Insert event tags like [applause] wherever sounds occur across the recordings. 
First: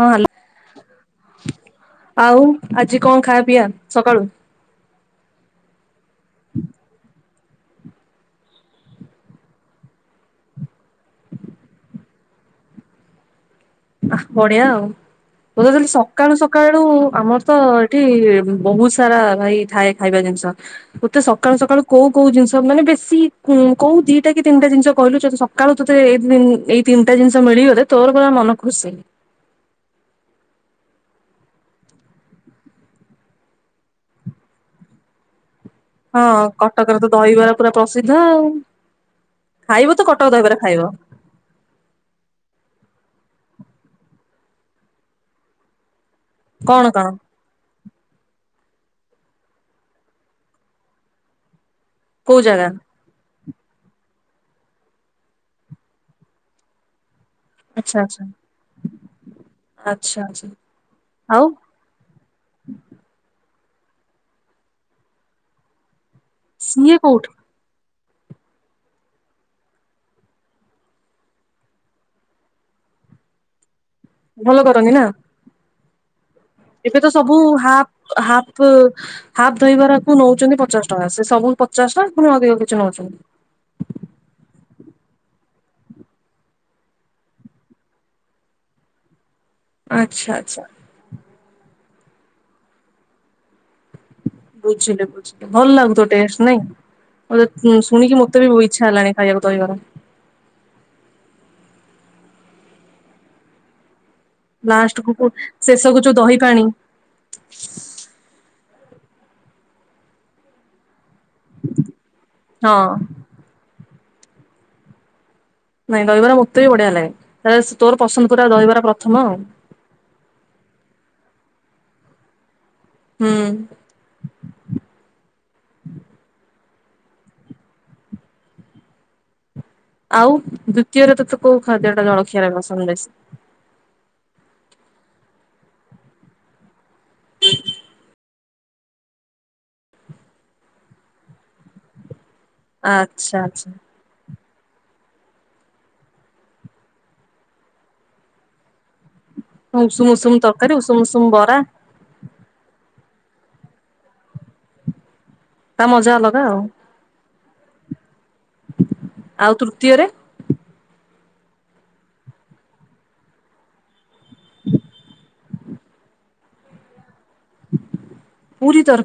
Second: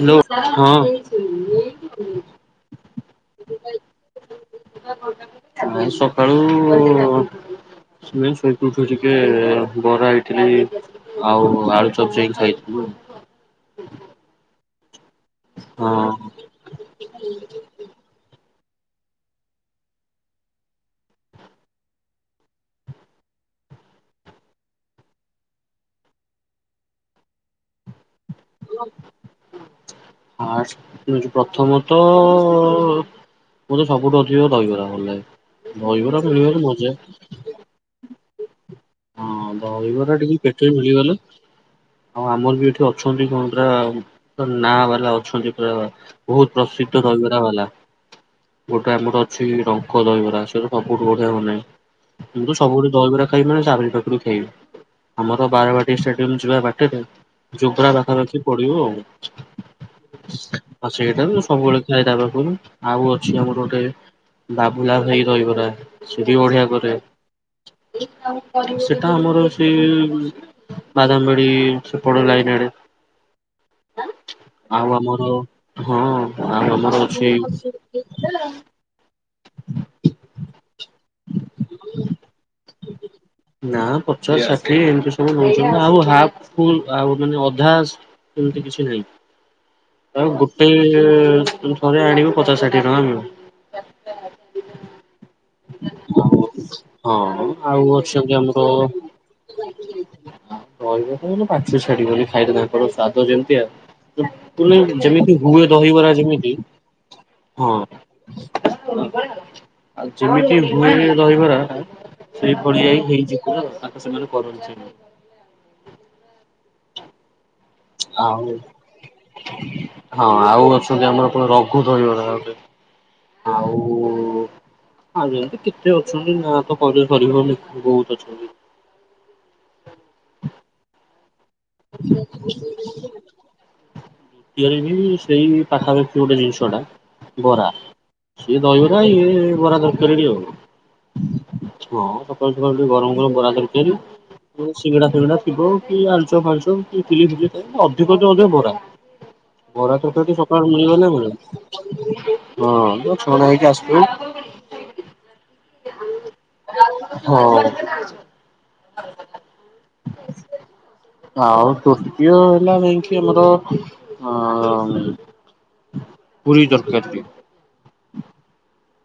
ହଁ ହାଲୋ ହଁ। ଆଉ ଆଜି କଣ ଖାଇବା ପିଇବା ସକାଳୁ। ନାଇଁ ସ ସକାଳୁ ଶୋଇ ଶୋଇକି ଉଠୁଛି ଟିକେ ବରା ଇଟିଲି ଆଉ ଆଳୁ ଚପ୍ ଯାଇକି ଖାଇଥିଲୁ ଆଉ। ଆଃ ବଢିଆ ଆଉ। କହୁଥିଲି ହଁ ସକାଳୁ ସକାଳୁ ଆମର ତ ଏଠି ବହୁତ ସାରା ଭାଇ ଥାଏ ଖାଇବା ଜିନିଷ ତତେ ସକାଳୁ ସକାଳୁ କୋଉ କୋଉ ଜିନିଷ ମାନେ ବେଶୀ କୋଉ ଦିଟା କି ତିନିଟା ଜିନିଷ କହିଲୁ ଯୋଉଟା ସକାଳୁ ତୋତେ ଏଇ ଏଇ ତିନିଟା ଜିନିଷ ମିଳିଗଲେ ତୋର ପୁରା ମ ଖୁସି। ଆଜି ହଉଛି ପ୍ରଥମତ ମୋତେ ସବୁଠୁ ଅଧିକ ଦହିବରା ଭଲ ଲାଗେ। ଦହିବରା ହଁ ମିଳିବାର ମଜା କଟକରେ ତ ଦହିବାର ପୁରା ପ୍ରସିଦ୍ଧ। ଦ୍ଧ ଆଉ। ହଁ ଖାଇବ ତ ଦହିବରା କଟକ ଟିକେ ଦହିବରା ପେଟେ ଖାଇବ। ମିଳିଗଲେ ଆଉ ଆମର ବି ଏଠି ଅଛନ୍ତି କଣ ପୁରା ଆଉ ନା ବାଲା ଅଛନ୍ତି ପୁରା ବହୁତ କଣ ପ୍ରସିଦ୍ଧ କଣ ଦହିବରା ବାଲା। ଗୋଟେ ଆମର ଅଛି ରଙ୍କ ଦହିବରା ସେଇଟା ସବୁଠୁ ବଢିଆ ବନାଏ। କୋଉ ତୁ ତ ଜାଗା ସବୁବେଳେ ଦହିବରା ଖା ଖାଇବୁ ମା ତାରି ପାଖରୁ ଖାଇବେ ଆମର ବାରବାଟୀ ଷ୍ଟାଡିୟମ୍ ଯିବା ବାଟରେ ଜୋବ୍ରା ଆଚ୍ଛା ପାଖା ଆଚ୍ଛା ପାଖି ପଡିବ ଆଉ ଆଚ୍ଛା ଆଚ୍ଛା ଆଉ ସେଇଠାରୁ ବି ଆଉ ସବୁ ବେଳେ ଖାଏ ତା ପାଖରୁ ଆଉ ଅଛି ଆମର ଗୋଟେ ବାବୁଲା ଭାଇ ଦହିବରା। ସିଠି ବଢିଆ କରେ। ସିଏ କୋଉଠି [unintelligible] ସେଟା ଆମର ଅଛି ବାଦାମବାଡି ସେପଟ ଲାଇନ୍ ଆଡେ। ଭଲ କରନ୍ତିି ନା? ହୁଁ। ଏବେ ତ ସବୁ ହାପ ହାପ ହାଫ ଦହିବରାକୁ ନଉଚନ୍ତି ପଚାଶଟଙ୍କା ସେ ସବୁ ପଚାଶଟଙ୍କା ପୁଣି ଅଧିକ କିଛି ନା ନଉଚନ୍ତି। ପଚାଶ ଷାଠିଏ ଏମିତି ସବୁ ନଉଛନ୍ତି ଆଉ ହାପ ଫୁଲ ଆଉ ମାନେ ଅଧା ଏମିତି କିଛି ନାହିଁ। ଆଚ୍ଛା ଆଉ ଆଚ୍ଛା। ଗୋଟେ ଥରେ ଆଣିବୁ ପଚାଶ ଷାଠିଏ ଟଙ୍କା ନବ। ବୁଝିଲି ବୁଝିଲି ଭଲ ଲାଗୁଥବ ଟେଷ୍ଟ ନାଇଁ ଆଉ ହଁ ମତେ ଆଉ ଶୁଣିକି ଅଛନ୍ତି ମତେ ବି ଆମର ଇଚ୍ଛା ହେଲାଣି ଖାଇ ବାକୁ ଦହିବରା। ରହିବ ମାନେ ପାଟିରୁ ଛାଡିବନି ଖାଇଦବ [unintelligible] ସାଦ ଯେମିତିଆ। ତୁମେ ଲାଷ୍ଟକୁ ଯେମିତି ହୁଏ ଶେଷକୁ ଦହିବରା ଯୋଉ ଦହି ଯେମିତି ପାଣି ହଁ। ଆଉ ଯେମିତି ହୁଏ। ଦହିବରା ଟା ସେ ହଁ ଭଳିଆ ହିଁ ହେଇଚି ପୁରା। ସେମାନେ କରନଛି। ନାଇଁ ଦହିବରା ମୋତେ ବି ବଢ଼ିଆ ଲାଗେ। ବାସ ତୋର ପସନ୍ଦ ଆଉ ପୁରା ଦହିବରା ପ୍ରଥମ ଆଉ। ହଁ ଆଉ ଅଛନ୍ତି ଆମର କଣ ରଘୁ ଦହିବରା ଗୋଟେ। ହୁଁ ଆଉ ଆଉ ଯେମତି କେତେ ଅଛନ୍ତି ନା। [unintelligible] ଆଉ ଦୁତୀୟରେ ତ ତୁ କୋଉ ଖାଦ୍ୟଟା ଜଳଖିଆରେ ପସନ୍ଦ ବେଶୀ? ଇଆଡେ ବି ସେଇ ପାଖାପାଖି ଗୋଟେ ଜିନିଷଟା ବରା। ସିଏ ଦହିବରା ଇଏ ବରା ତରକାରୀ ଟି ଆଉ ଙଅ ସ ସମସ୍ତେ କଣ ଟିକେ ଗରମ ଗରମ ଆଚ୍ଛା ବରା ଆଚ୍ଛା ତରକାରୀ ଏ ସିଙ୍ଗଡା ଫିଙ୍ଗଡା ଥିବ କି ଆ ଆଳୁଚପ୍ ଫାଳୁଚପ୍ [unintelligible] ଅଧିକତ ମତେ ବରା। ବରା ଉଷୁମ ତରକାରୀ ଉଷୁମ ଟିକେ ସକାଳୁ ଉଷୁମ ମିଳିଗଲେ ନା ଉଷୁମ ବରା ମିଳି [unintelligible] ହଁ। ଛଣା ହେଇକି ଆସୁଥିବ। ତା ମଜା ଅଲଗା ଆଉ। ହୋଉ। ଆଉ ତୃତୀୟରେ? ଆଉ ତୃତୀୟ ହେଲା ନାଇଁକି ଆମର ଅ ପୁରୀ ରକାରୀ ଟାକେ। ପୁରୀ ତର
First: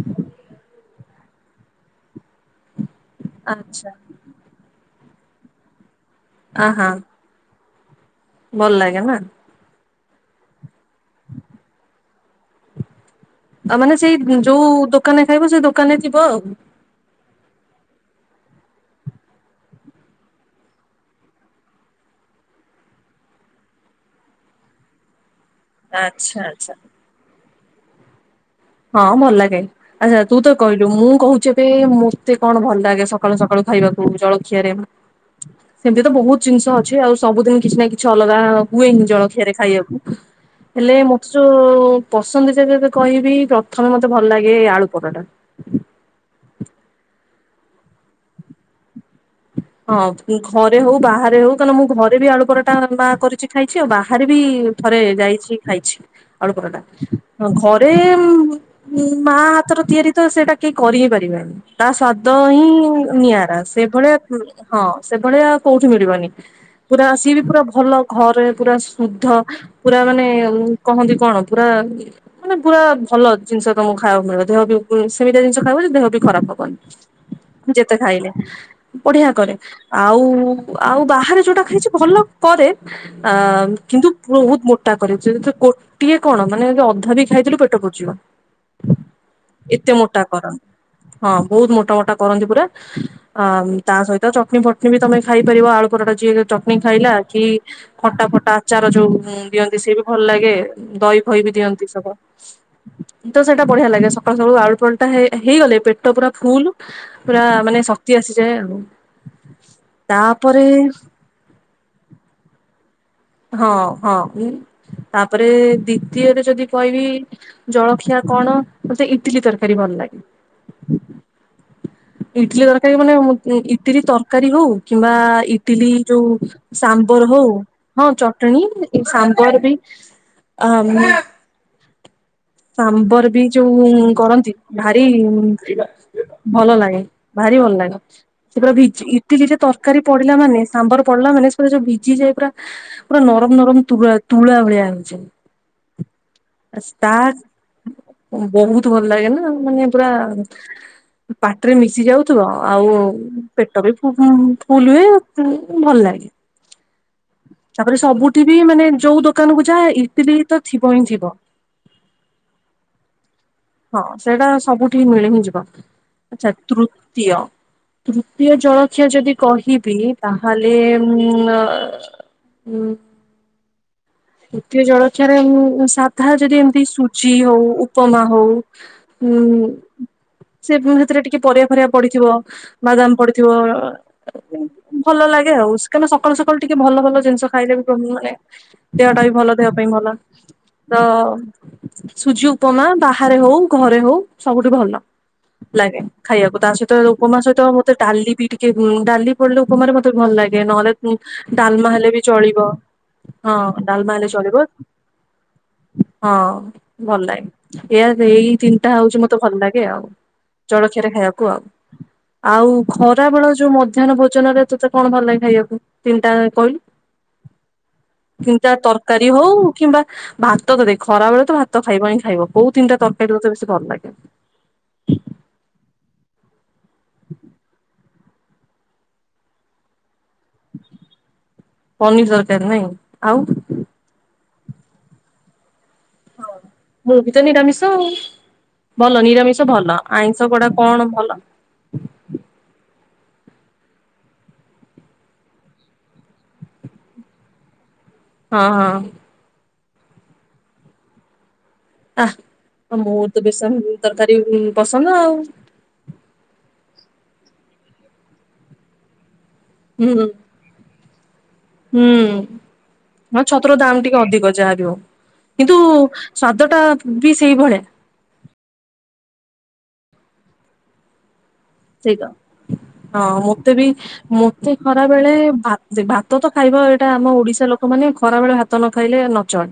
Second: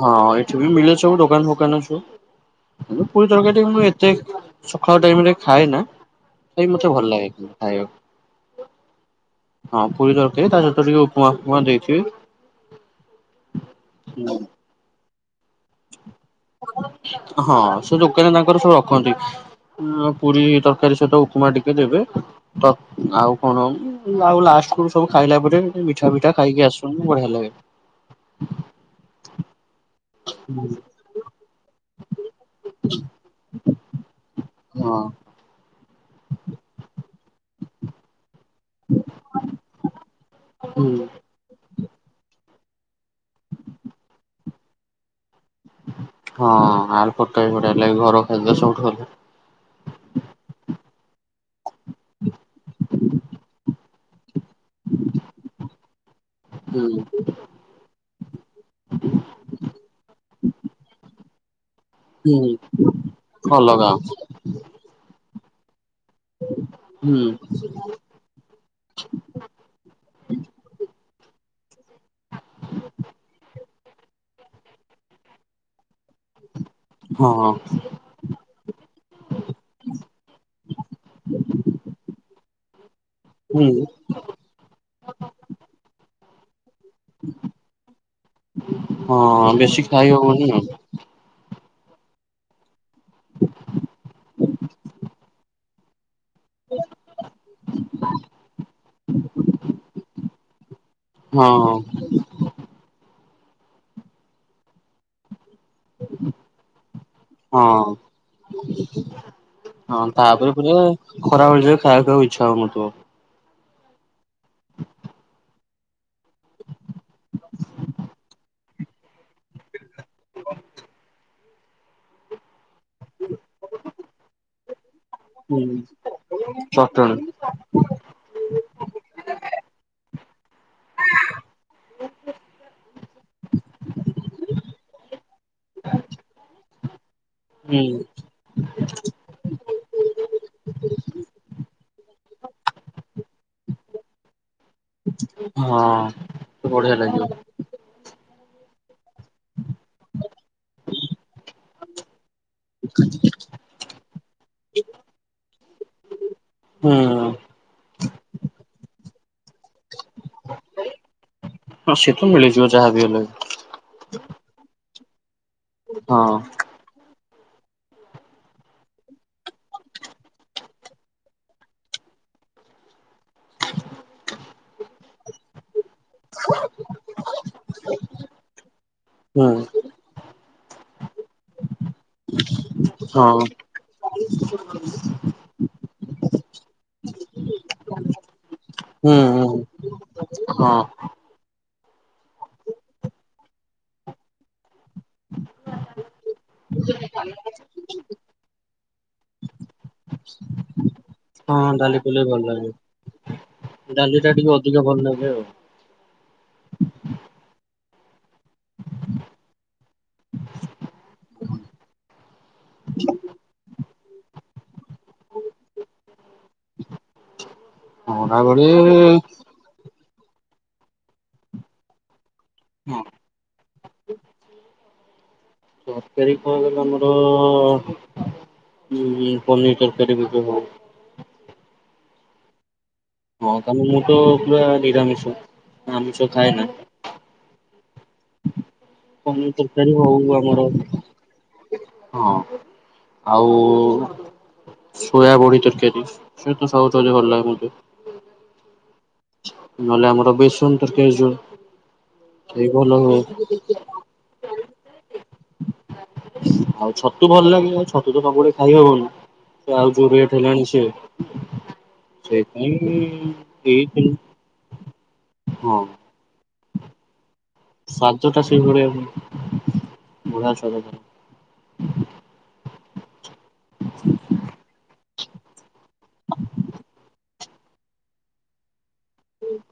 ହଁ ଏଠି ବି ମିଲୁଛି। ସବୁ ଦୋକାନ ଫୋକାନ ଅଛୁ। ପୁରୀ ତରକାରି ମୁଁ ଆଚ୍ଛା ଏତେ ସଖାଳ [unintelligible] ଖାଇନ। ଆ ସେଇ ହା ମତେ ଭଲ ଲାଗେ କି ଆଉ ଭଲ ଲାଗେନା? ହଁ ପୁରୀ ତରକାରୀ ତା ସହିତ ଟିକେ ଉପମା ଫୁପମା ଦେଇଥିବେ। ସେ ଯଉ କାନେ ଖାଇବ ସେ ଦୋକାନରେ ଯିବ ଆଉ ହଁ ସେ ଦୋକାନ ତାଙ୍କର ସବୁ ରଖନ୍ତି ପୁରୀ ତରକାରୀ ସହିତ ଉପମା ଟିକେ ଦେବେ ଆଉ କଣ ଆଉ ଲାଷ୍ଟକୁ ସବୁ ଖାଇଲା ପରେ ମିଠା ମିଠା ଆଚ୍ଛା ଖାଇକି ଆଚ୍ଛା। ଆସୁ ବଢିଆ ଲାଗେ। ହୁଁ। ହଁ ଭଲ ଲାଗେ ଆଚ୍ଛା ତୁ ତ କହିଲୁ ମୁଁ କହୁଛେ ଏବେ ମତେ କଣ ଭଲ ଲାଗେ ସକାଳୁ ସକାଳୁ ଖାଇବାକୁ ଜଳଖିଆରେ ହଁ ସେମିତି ତ ବହୁତ ଜିନିଷ ଅଛି ଆଉ ସବୁଦିନ କିଛି ନା କିଛି ଅଛି ଲଗା ହୁଏନି ଜଳଖିଆରେ ଖାଇବାକୁ ହୁଁ ହେଲେ ମତେ ଯୁ ପସନ୍ଦ ନ୍ତି ସେ ଯେବେ କହିବି। ପ୍ରଥମେ ମତେ ଭଲ ଲାଗେ ଏଇ ଆଳୁ ପରଟା ହଁ ଆଲୁପରଟା ବି ବଢିଆ ଲାଗେ ଘର ଖାଦ୍ୟ ସବଠୁ ଭଲ ହଁ ଘରେ ହଉ ବାହାରେ ହଉ କାରନ ମୁଁ ଘରେ ବି ଆଳୁ ପରାଟା କରିଛି ଖାଇଛି ଆଉ ବାହାରେ ବି ବି ଥରେ ଯାଇଛି ଖାଇଛି ଆଳୁପରଟା ହୁଁ ଘରେ ମା ହାତର ତିଆରି ତ ସେଇଟା କେହି କରି ହି ପାରିବେନି। ତା ସ୍ଵାଦ ହୁଁ ହିଁ ନିଆରା ଅଲଗା ସେଇଭଳିଆ ହଁ ସେ ଭଳିଆ ଆଉ କୋଉ ମିଳିବନି ପୁରା ହୁଁ ସିଏ ବି ପୁରା ଭଲ ଘରେ ପୁରା ଶୁଦ୍ଧ ପୁରା ମାନେ କହନ୍ତି କଣ? ପୁରା ମାନେ ପୁରା ଭଲ ଜିନିଷ ତମକୁ ଖାଇବାକୁ ମିଳିବ ଦେହ ବି ସେମିତି ଜିନିଷ ଖାଇବ ଦେହ ଖରାପ ହବନି ହଁ ଯେତେ ଖାଇଲେ ବଢିଆ କରେ ଆଉ ଆଉ ବାହାରେ ଯୋଉଟା ଖାଇଛି ଭଲ କରେ ହୁଁ କିନ୍ତୁ ବହୁତ ମୋଟା କରେ ଗୋଟିଏ କଣ? ମାନେ ଅଧା ବି ଖାଇଥିଲୁ ପେଟ ପୁରିଯିବ ହଁ ବେଶୀ ଏତେ ଖାଇ ମୋଟା ହବନି ଆଉ କରନି ହଁ। ବହୁତ ମୋଟା ମୋଟା କରନ୍ତି ପୁରା ଆଁ ମ ସହିତ ଚଟନୀ ଫଟନି ବି ତମେ ଖାଇପାରିବ ଆଳୁ ପରଟା ଯିଏ ଚଟଣି ଖାଇଲା କି ଖଟା ଫଟା ଆଚାର ଯୋଉ ଦିଅନ୍ତି ସିଏ ବି ଭଲ ଲାଗେ। ଦହି ଫହି ବି ହଁ ଦିଅନ୍ତି ସବୁ। ତ ସେଟା ବଢିଆ ଲାଗେ ସକାଳୁ ସକାଳୁ ଆଳୁପରଟା ହେ ହେଇଗଲେ ପେଟ ପୁରା ଫୁଲ ପୁରା ମାନେ ହଁ ଶକ୍ତି ଆସିଯାଏ ଆଉ। ହଁ ତାପରେ ପୁରା ଖରା। ଖରାବେଳେ ଖାଇବାକୁ ଆଉ ଇଚ୍ଛା ହଉନଥିବ। ହଁ ହଁ ତାପରେ ଦ୍ଵିତୀୟରେ ଯଦି କହିବି ଜଳଖିଆ କଣ ମତେ ଇଟିଲି ତରକାରୀ ଭଲ ଲାଗେ। ହ ଇଟିଲ ତର। କାରୀ ମାନେ ଇଟିଲି ତର କାରି ହଉ। କିମ୍ବା ହୁଁ ଇଟିଲି ଯୋଉ ସାମ୍ବର ଚଟଣି ହଉ। ଚଟଣି ଏ ସାମ୍ବର ବି ଆ ସାମ୍ବର ବି ଯୋଉ କରନ୍ତି ଭାରି ଭଲ ଲାଗେ। ଭାରି ଭଲ ଲାଗେ ସେ ପୁରା ଭି ଇଟିଲିରେ ତରକାରୀ ପଡିଲା ମାନେ ସାମ୍ବର ପଡିଲା ମାନେ ଯୋଉ ଭିଜି ଯାଏ ପୁରା। ପୁରା ନରମ ନରମ ତୁଳା ତୁଳା ଭଳିଆ ହେଇଯାଏ। ହଁ ବଢିଆ ଲାଗିବ। ତା ବହୁତ ଭଲ ଲାଗେ ନା ମାନେ ପୁରା ପାଟରେ ମିଶି ଯାଉ। ମିଶିଯାଉ ଥିବ ଆଉ ପେଟ ବି। ଫୁଲ ହୁଏ ଭଲ ଲାଗେ। ହୁଁ। ତାପରେ ସବୁଠି ବି ମାନେ ଯୋଉ ଦୋକାନ କୁ ଯା ଇଟିଲି ତ ଥିବ ହିଁ ଥିବ। ହଁ ସେଠୁ ମିଳିଯିବ ଯାହାବି ହେଲେ। ହଁ ସେଇଟା ସବୁଠି ମିଳି ହିଁ ଯିବ। ହଁ ଆଛା ତୃ। ତୃତୀୟ ତୃତୀୟ ଜଳଖିଆ ଯଦି କହିବି ତାହେଲେ ଉଁ ଆ। ହୁଁ। ତୃତୀୟ ଜଳ ଖିଆରେ ଉଁ। ସାଧା ଯଦି ଏମତି ସୁଜି ହଉ ଉପମା ହଉ ହୁଁ ଉଁ। ସେ ଫୁଡ୍ ଭିତରେ ଟିକେ ପରିବା ଫରିବା ପଡିଥିବ। ବାଦାମ ହୁଁ। ପଡିଥିବ ଭଲ ଲାଗେ ଆଉ ସେ କାଇନା ସକାଳୁ ସକାଳୁ ଟିକେ ଭଲ ଭଲ ଜି ଜିନିଷ ଖାଇଲେ ବି କଣ ମାନେ। ଦେହଟା ବି ଭଲ ଦେହ ପାଇଁ ଭଲ ହଁ ତ ସୁଜି ଉପମା ବାହାରେ ହଉ ଘରେ ହଉ ସବୁଠି ଭଲ। ଲାଗେ ଖାଇବାକୁ ତା ସହିତ ଉପମା ସହିତ ମତେ ଡାଲି ବି ଟିକେ ଡାଲି ପଡିଲେ ଉପମାାରେ ମତେ ଭଲ ଲାଗେ ନହେଲେ ହଁ ଡାଲମା ଡାଲି ହେଲେ। କଲେ ଭଲ ଚଳିବ ଲାଗେ ହଁ ଡ଼ାଲମା ଡାଲି ରେ ଟା ଟିକେ ଚଳିବ ଅଧିକ ଭଲ ଲାଗେ ଆଉ। ହଁ ଭଲ ଲାଗେ। ପିଆଜ ଏଇ ତିନିଟା ହଉଛି ମତେ ଭଲ ଲାଗେ ଆଉ ଜଳଖିଆରେ ଖାଇବାକୁ ଆଉ ଆଉ ଖରାବେଳ ଯୋଉ ମଧାନ ଭୋଜନରେ ତୁତ କଣ ଭଲ ଲାଗେ ଖାଇବାକୁ ତିନିଟା କହି ଅଣ୍ଡା ଭଳି ତିନିଟା ତରକାରୀ ହଉ କି କିମ୍ବା ଭାତ କ ଦେ ଖରା ବେଳେ ତ ଭାତ ଖାଇବ ହିଁ ଖାଇବ। କୋଉ ତିନିଟା ହଁ ତରକାରୀ ତତେ ବେଶୀ ଭଲ ଲାଗେ। ତରକାରୀ କ ଓ ହୁଁ ପନିର ତରକାରୀ ବି ବୋହୁତୁ ପନିର୍ ତରକାରୀ ନାଇଁ। ଆଉ ହଁ ତମେ ମୁଁ ତ ପୁରା ନିରାମିଷା ହଁ ମୁଁ ବିତ ନିରାମିଷ। [unintelligible] ଭଲ ପନିର ନିରାମିଷ ତରକାରୀ ଭଲ ହଉ ଆଇଁଷ ଆମର ଗଢ଼ା କଣ ଭଲ? ହଁ ଆଉ ସୋୟା ବଡ଼ି ତରକାରୀ ସେ ତ ସବୁବେଳେ ଭଲ ଲାଗେ ମୋତେ। ହଁ ହଁ। ନହଲେ ଆମର ବେସନ ତରକାରୀ ଜୋଉ ଆ ମୋର ତ ବେସନ ତରକାରୀ ପସନ୍ଦ ଆଉ। ତୁ ଭଲ ଲାଗେ ଆଉ ଛତୁ ତ ସବୁବେଳେ ଖାଇ ହବକି। ଆଉ ଯୋଉ ହୁଁ ରେଟ। [unintelligible] [inaudible] ହୁଁ ମ ଛତୁ ର ଦାମ୍ ଏଇ ଟିକେ ଅଧିକ ଯାହା ବିି ହଉ କିନ୍ତୁ ସ୍ୟାଦଟା ସାଞ୍ଚଟା ସେହିଭଳିଆ ହୁ। ବୁଳା ଛତାଧର। ସେହିତ ହଁ ମତେ ବି ମତେ ଖରା ବେଳେ ଭାତ୍ ସେ ଭାତ ତ ଖାଇବ ଏଟା ଆମ ଓଡ଼ିଶା। ଲୋକମାନେ ଖରାବେଳେ ହାତ୍ ଭାତନ ଖାଇଲେ ନଚଡ଼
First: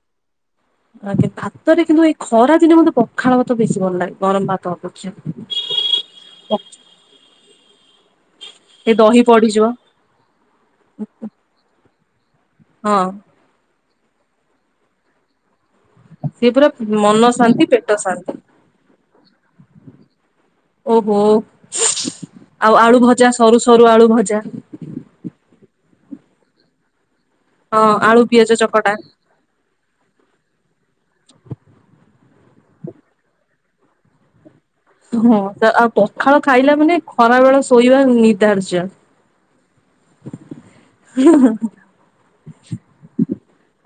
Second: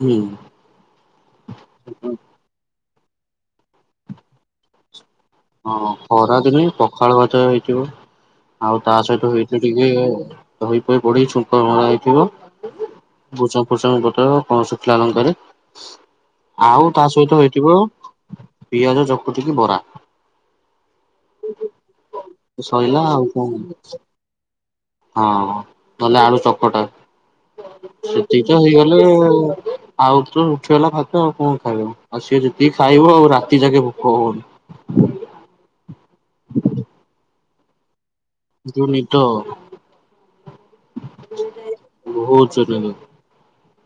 ହୁଁ। ଆଗେ ଭାତରେ କିନ୍ତୁ ଏଇ ଖରା ଦିନେ ମୋତେ ପ ପଖାଳ ମତେ ବେଶୀ ଭଲ ଲାଗେ ଗରମ୍ ଭାତ ଆପଜିତ୍ ହଁ ଖରା ଦିନେ ପଖାଳ ଭଜା ହେଇଥିବ ଆଉ ଏ ତା ଦହି ସହିତ ହେଇଥି ପଡିଯିବ ଟିକେ ଦହି ଫଇ ପଡି ଛୁଙ୍କ ମରା ହେଇ ଥିବ ହଁ। ଭୁଷଣ ପତର କଣ ଶୁଖିଲା ଲଙ୍କାରେ ସେ ପୁରା ଆଉ ତା ମନ ସହିତ ଶାନ୍ତି ହେଇଥିବ ପେଟ ଶାନ୍ତି ପିଆଜ ଚକୁଟିକି ବରା। ଓହୋ ଆଉ ସଇଲା ଆଳୁ ଭଜା କଣ ସରୁ ସରୁ ଆଳୁ ଭଜା। ଗଲା ଆଳୁ ଚକଟା। ହଁ [unintelligible] ଆଳୁ ପିଆଜ ସେତିକତ ଚକଟା ହେଇଗଲେ ଆଉ ତ ଉଠିଗଲା ଭାତ ଆଉ କଣ ଖାଇବ। ଆଉ ସେ ଯେତିକି ଖାଇବ ଆଉ ରାତି ଯାକେ ଭୋକ ହବନି। ହଁ ଆଉ ସେ ପଖାଳ ଖାଇଲା ମାନେ ଖରା ବେଳ ସ ଶୋଇବା ନି ଧାର୍ଯ୍ୟ ଯୋଉ ନିଦ ହୁଁ ହୁଁ ହୁଁ ବହୁତ ଜୋରେ ନିଦ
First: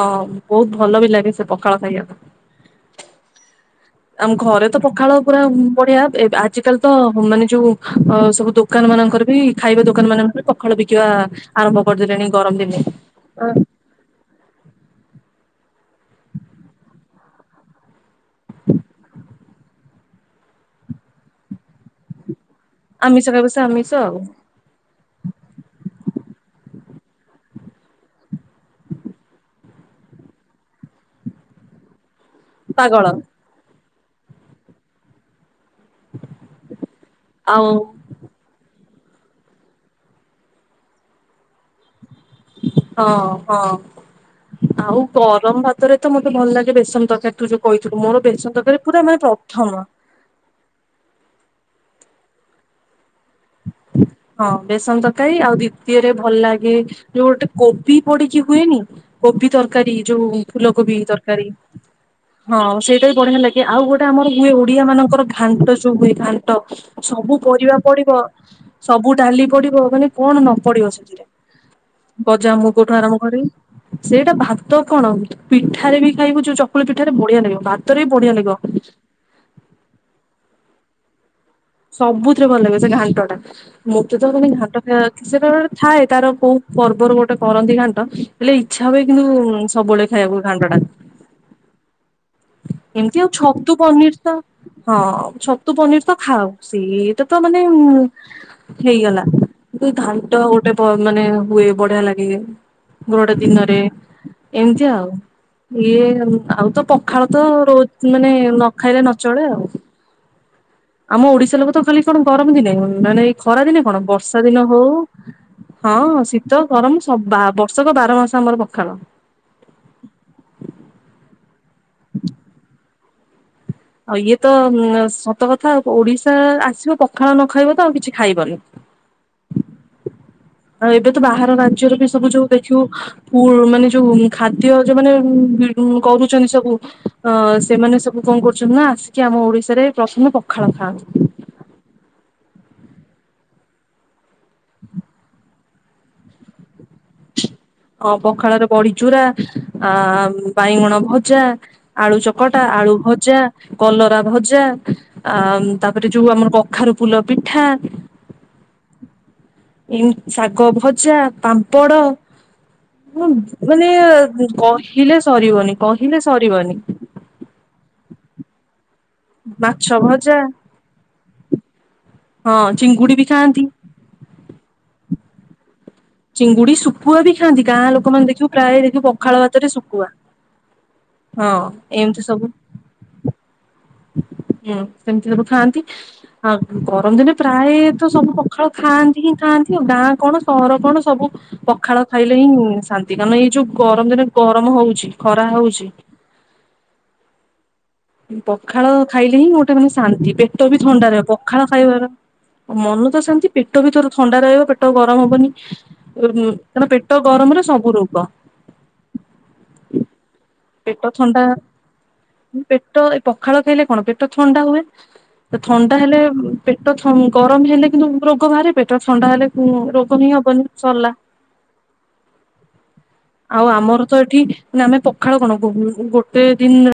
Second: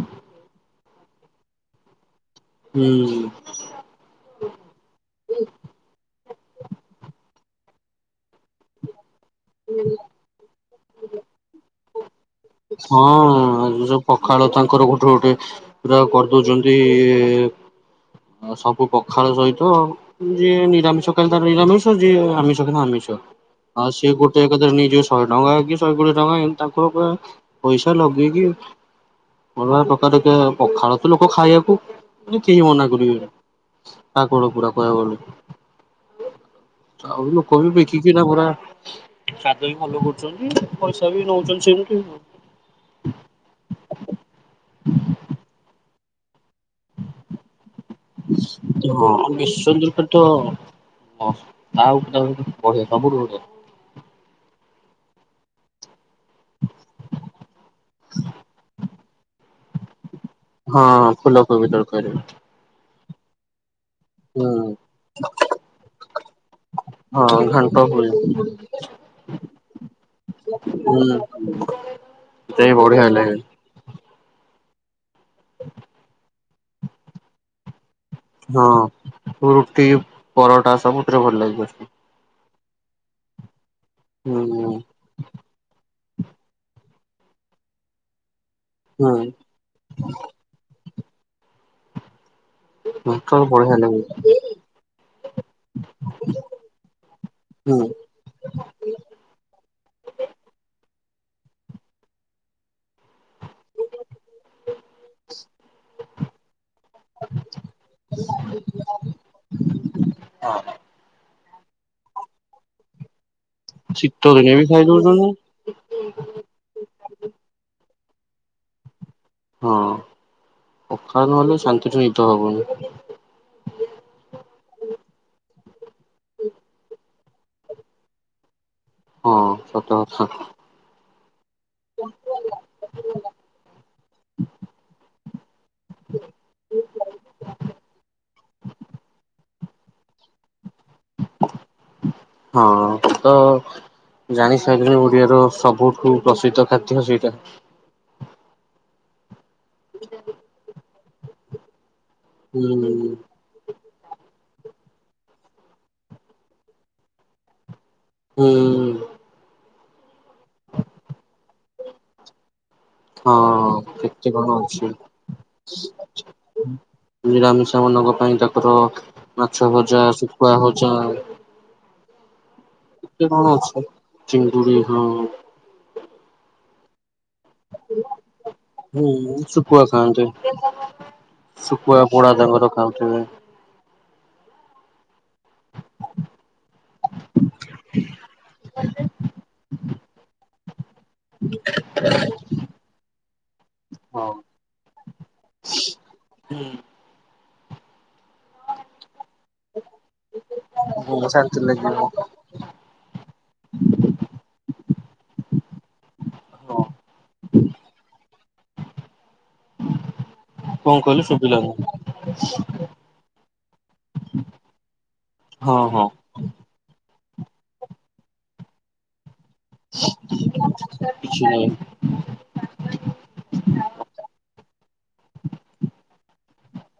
ହଁ ବହୁତ୍ ଭଲ ବି ଲାଗେ ସେ ପଖାଳ ଖାଇବାକୁ। ହୁଁ। ଆମ ଘରେ ତ ପଖାଳ ପୁରା ହୁମ୍ ବଢ଼ିଆ ଏବ୍ ଆଜିକାଲି ତ ହୁମ୍ ମାନେ ଯୋଉ ଅ ସବୁ ଦୋକାନ ମାନଙ୍କରେ ବି ଖାଇବା ଦୋକାନ ମାନଙ୍କରେ ପଖାଳ ବିକିବା ଆ ଆରମ୍ଭ ପଡିଲେଣି ହଁ ଯୋଉ ପଖାଳ ତାଙ୍କର ଗୋଟ କୋଉଠି ପୁରା କରିଦଉଛନ୍ତି ଇଇ ଆଉ ସବୁ ପଖାଳ ସହିତ ହଁ ଯିଏ ନିରାମିଷ ଖାଇତ ନିରାମିଷ ଯେ ଆମିଷ କୋଉ ଦିନ ଆମିଷ ଖାଇବ ସେ ଆଉ ଆମିଷ ସେଏ ଗୋଟେ ଏକଥାରେ ନେଇଯିବ ଶହେ ଟଙ୍କା କି ଶହେ କୋଡିଏ ନାଇ ତାଙ୍କ ଉପରେ ପଇସା ଲଗେଇକି ଭଲ [unintelligible] ପଖାଳ ତ ଲୋକ ଖାଇବାକୁ। କିନ୍ତୁ କେହି ମନା ପାଗଳ କରିବେନି। ପାଗଳ ପୁରା କହିବାକୁ ଗଲେ। ଆଉ ଲୋକବି ଦେଖିକିିନା ପୁରା ସ୍ୱାଦ ବି ଭଲ କରୁଛନ୍ତି ପଇସା ବି ନଉଛନ୍ତି ସେମିତି। ହଁ ହଁ। ତୋର ଏତେ ମତେ ଭଲ ଲାଗେ ବେସନତରକାରୀ ତୁ ଯୋଉ କହିଥିଲୁ ମୋର ବେସନ୍ତକାରୀ ପୁରା ଆଉ। ମାନେ ଆଉ ପ୍ରଥମ ନିଶ୍ଚନ୍ଦ୍ର ଆଉ [inaudible] ବଢ଼ିଆ ହଁ ବେସନ ତରକାରୀ ଆଉ ଦ୍ୱିତୀୟ ଭଲ ଲାଗେ ଯୋଉ ଗୋଟେ କୋବି ପଡିକି ହୁଏନି କୋବି ତରକାରୀ ଯୋଉ ଫୁଲ କୋବି ହଁ ତରକାରୀ ଫୁଲକୋବି ତରକାରୀ ହଁ ସେଇଟା କଣ ହେଲା କି ଆଉ ଗୋ ଟ ଆମର ହୁଁ ହୁଏ ଓଡିଆମାନଙ୍କର ଘାଣ୍ଟ ଯୋଉ ହୁଏ, ଘାଣ୍ଟ ସବୁ ହଁ ଘାଣ୍ଟ ପରିବା କୋବି ପଡିବ। ସବୁ ଡାଲି ପଡିବ ମାନେ କଣ ନ ପଡିବ ହୁଁ। ସେଥିରେ, ସେଟା ଗଜା ବି ମୁଗଠୁ ବଢିଆ ଆରମ୍ଭ ଲାଗେ କରି ସେଇଟା ଭା ତ କଣ ପିଠାରେ ବି ଖାଇବୁ ଯୋଉ ଚକୁଳି ପିଠାରେ ବଢିଆ ଲାଗିବ। ଭାତରେ ବି ବଢିଆ ଲାଗିବ ହଁ ରୁଟି ପରଟା ସବୁଥିରେ ଭଲ ଲାଗେ। ସବୁ ଥିରେ ଭଲ ଲାଗେ ସେ ଘାଣ୍ଟଟା। ମୋତେ ତ ମାନେ ହୁଁ ଘାଣ୍ଟ ଖ ସେଟା ଗୋଟେ ଥାଏ ତାର କୋଉ ପର୍ବ ପର୍ବରେ ଗୋଟେ କରନ୍ତି ଘାଣ୍ଟ। ହେଲେ ଇଚ୍ଛା ହୁଏ ହୁଁ କିନ୍ତୁ ସବୁବେଳେ ଖାଇବାକୁ ଘାଣ୍ଟଟା। ଏମିତି ଆଉ ମଟର ଛତୁ ବଢିଆ ଲାଗେ ପନିର ତ ହଁ ଛତୁ ପନିର ତ ଖାଉ ସେଟା ତ ମାନେ ହୁଁ ହେଇଗଲା ଘାଣ୍ଟ ଗୋଟେ ମାନେ ହୁଏ, ବଢିଆ ଲାଗେ। ଗୋଟେ ଗୋଟେ ଦିନରେ ଏମିତି ଆଉ ଇଏ ଆଉ ତ ପ ଖାଳ ତ ର ମାନେ ନ ଖାଇଲେ ନଚଳେ ଆଉ। ହଁ। ଆମ ଓଡିଶା ଲୋକ ତ ଖାଲି କଣ ଗରମ ଦିନେ ନାହିଁ ନାଇଁ ଖରା ଦିନେ କଣ ଶୀତ ବର୍ଷା ଦିନେ ବି ଦିନ ହଉ ଖାଇ ଦଉଛନ୍ତି। ହଁ ଶୀତ ଗରମ ସ ବର୍ଷକ ବା ହଁ ସମସ୍ତ ଆମର ପଖାଳ। ହଁ, ପଖାଳ ନହଲେ ଶାନ୍ତି କି ନିିଦ ହବନି। ଆଉ ଇଏ ତ ସତ କଥା। ଓଡିଶା ଆସିବ ପଖାଳ ନ ଖାଇବ ତ ଆଉ କିଛି ଖାଇବନି। ହଁ ସତ କଥା। ଆଉ ଏବେ ତ ବାହ ରାଜ୍ୟରେ ବି ସବୁ ଯୋଉ ଦେଖିବୁ ମାନେ ଯୋଉ ଖାଦ୍ୟ ଯୋଉ ମାନେ ହୁଁ ହୁଁ। କରୁଛନ୍ତି ସବୁ ଅ ସେମାନେ ସବୁ କଣ କରୁ ନା ଆସିକି ଆମ ଓଡିଶାରେ ପ୍ରଥମେ ପଖାଳ ଖାଆ। ହଁ ତ ଜାଣି ସାରିଲେ ଓଡିଆର ସବୁ ବହୁତ ପ୍ରସିଦ୍ଧ ଖାଦ୍ୟ ସେଇଟା ହଁ ପଖାଳରେ ପଡିଚୁରା ଆ ବାଇଗୁଣ ଭଜା ଆଳୁ ଚକଟା, ଆଳୁ ହୁଁ ଭଜା, କଲରା ଭଜା ଆ ତାପରେ ଯୋଉ ଆମର କଖାରୁ ଫୁଲ ପିଠା ହୁଁ। ଏମତି ଶାଗ ଭଜା, ପାମ୍ପଡ ମାନେ ହଁ କେତେ କଣ ଅଛି। କହିଲେ ସରିବନି କହିଲେ ସରିବନି। ମାଛର ଭଜା, ଶୁଖୁଆ ଭଜା ହଁ ଚିଙ୍ଗୁଡି ବି କେତେ କଣ ଖାଆନ୍ତି। ଅଛି ଚିଙ୍ଗୁଡ଼ି ହ। ଚିଙ୍ଗୁଡ଼ି ସୁ ଖୁଆ ବି ଖାଆନ୍ତି ଗାଁ ଲୋକମାନୋନ ଦେଖିବେ ପ୍ରାୟ ଦେଖିବୁ ହୁଁ ପଖାଳ ଭାତରେ ଶୁଖୁଆ। ଖାଆନ୍ତି। ହଁ ଶୁଖୁଆ ଏମିତି ପୋଡା ସବୁ ତାଙ୍କର ଖାଉଥିବେ ହୁଁ। ସେମିତି ସବୁ ଖାଆନ୍ତି ଆଉ ଗରମ ଦିନେ ପ୍ରାୟତ ସବୁ ପଖାଳ ଖାଆନ୍ତି ହିଁ ଖାଆନ୍ତି ଆଉ ଗାଁ କଣ ସହର କଣ ସବୁ ପଖାଳ ଖାଇଲେ ହିଁ ଶାନ୍ତି। କାନ ଏଇ ଯୋଉ ଗରମ ଦିନେ ହଁ ଗରମ ହଉଛି ଖରା ହଉଛି। ପଖାଳ ଖାଇଲେ ହିଁ ଗୋଟେ ମାନେ ଶାନ୍ତି ପେଟ ବି ଥଣ୍ଡା ହଁ ରହିବ ଶାନ୍ତି ପଖାଳ ଖାଇବାର ଲାଗିବ। ମନ ତ ଶାନ୍ତି ପେଟ ବି ତୋର ଥଣ୍ଡା ରହିବ। ପେ ପେଟ ଗରମ ହବନି। ହଁ ପେଟ ଗରମରେ ସବୁ ରୋଗ କଣ ପେଟ କହିଲେ ଥଣ୍ଡା। ଶୁଭିଲାନି ପେଟ ଏ ପଖାଳ ଖାଇଲେ କଣ ପେଟ ଥଣ୍ଡା ହୁଏ ତ ହଁ ଥଣ୍ଡା ହଁ ହେଲେ ପେଟ ଗରମ ହେଲେ କିନ୍ତୁ ରୋଗ ବାହାରେ ପେଟ ଥଣ୍ଡା ହେଲେ ହୁଁ ରୋଗ ହିଁ ହବନି ସରିଲ କିଛି ନାହିଁ। ଆଉ ଆମର ତ ଏଠି ଆମେ ପଖାଳ କଣ କହୁ କେତେ ଦିନ?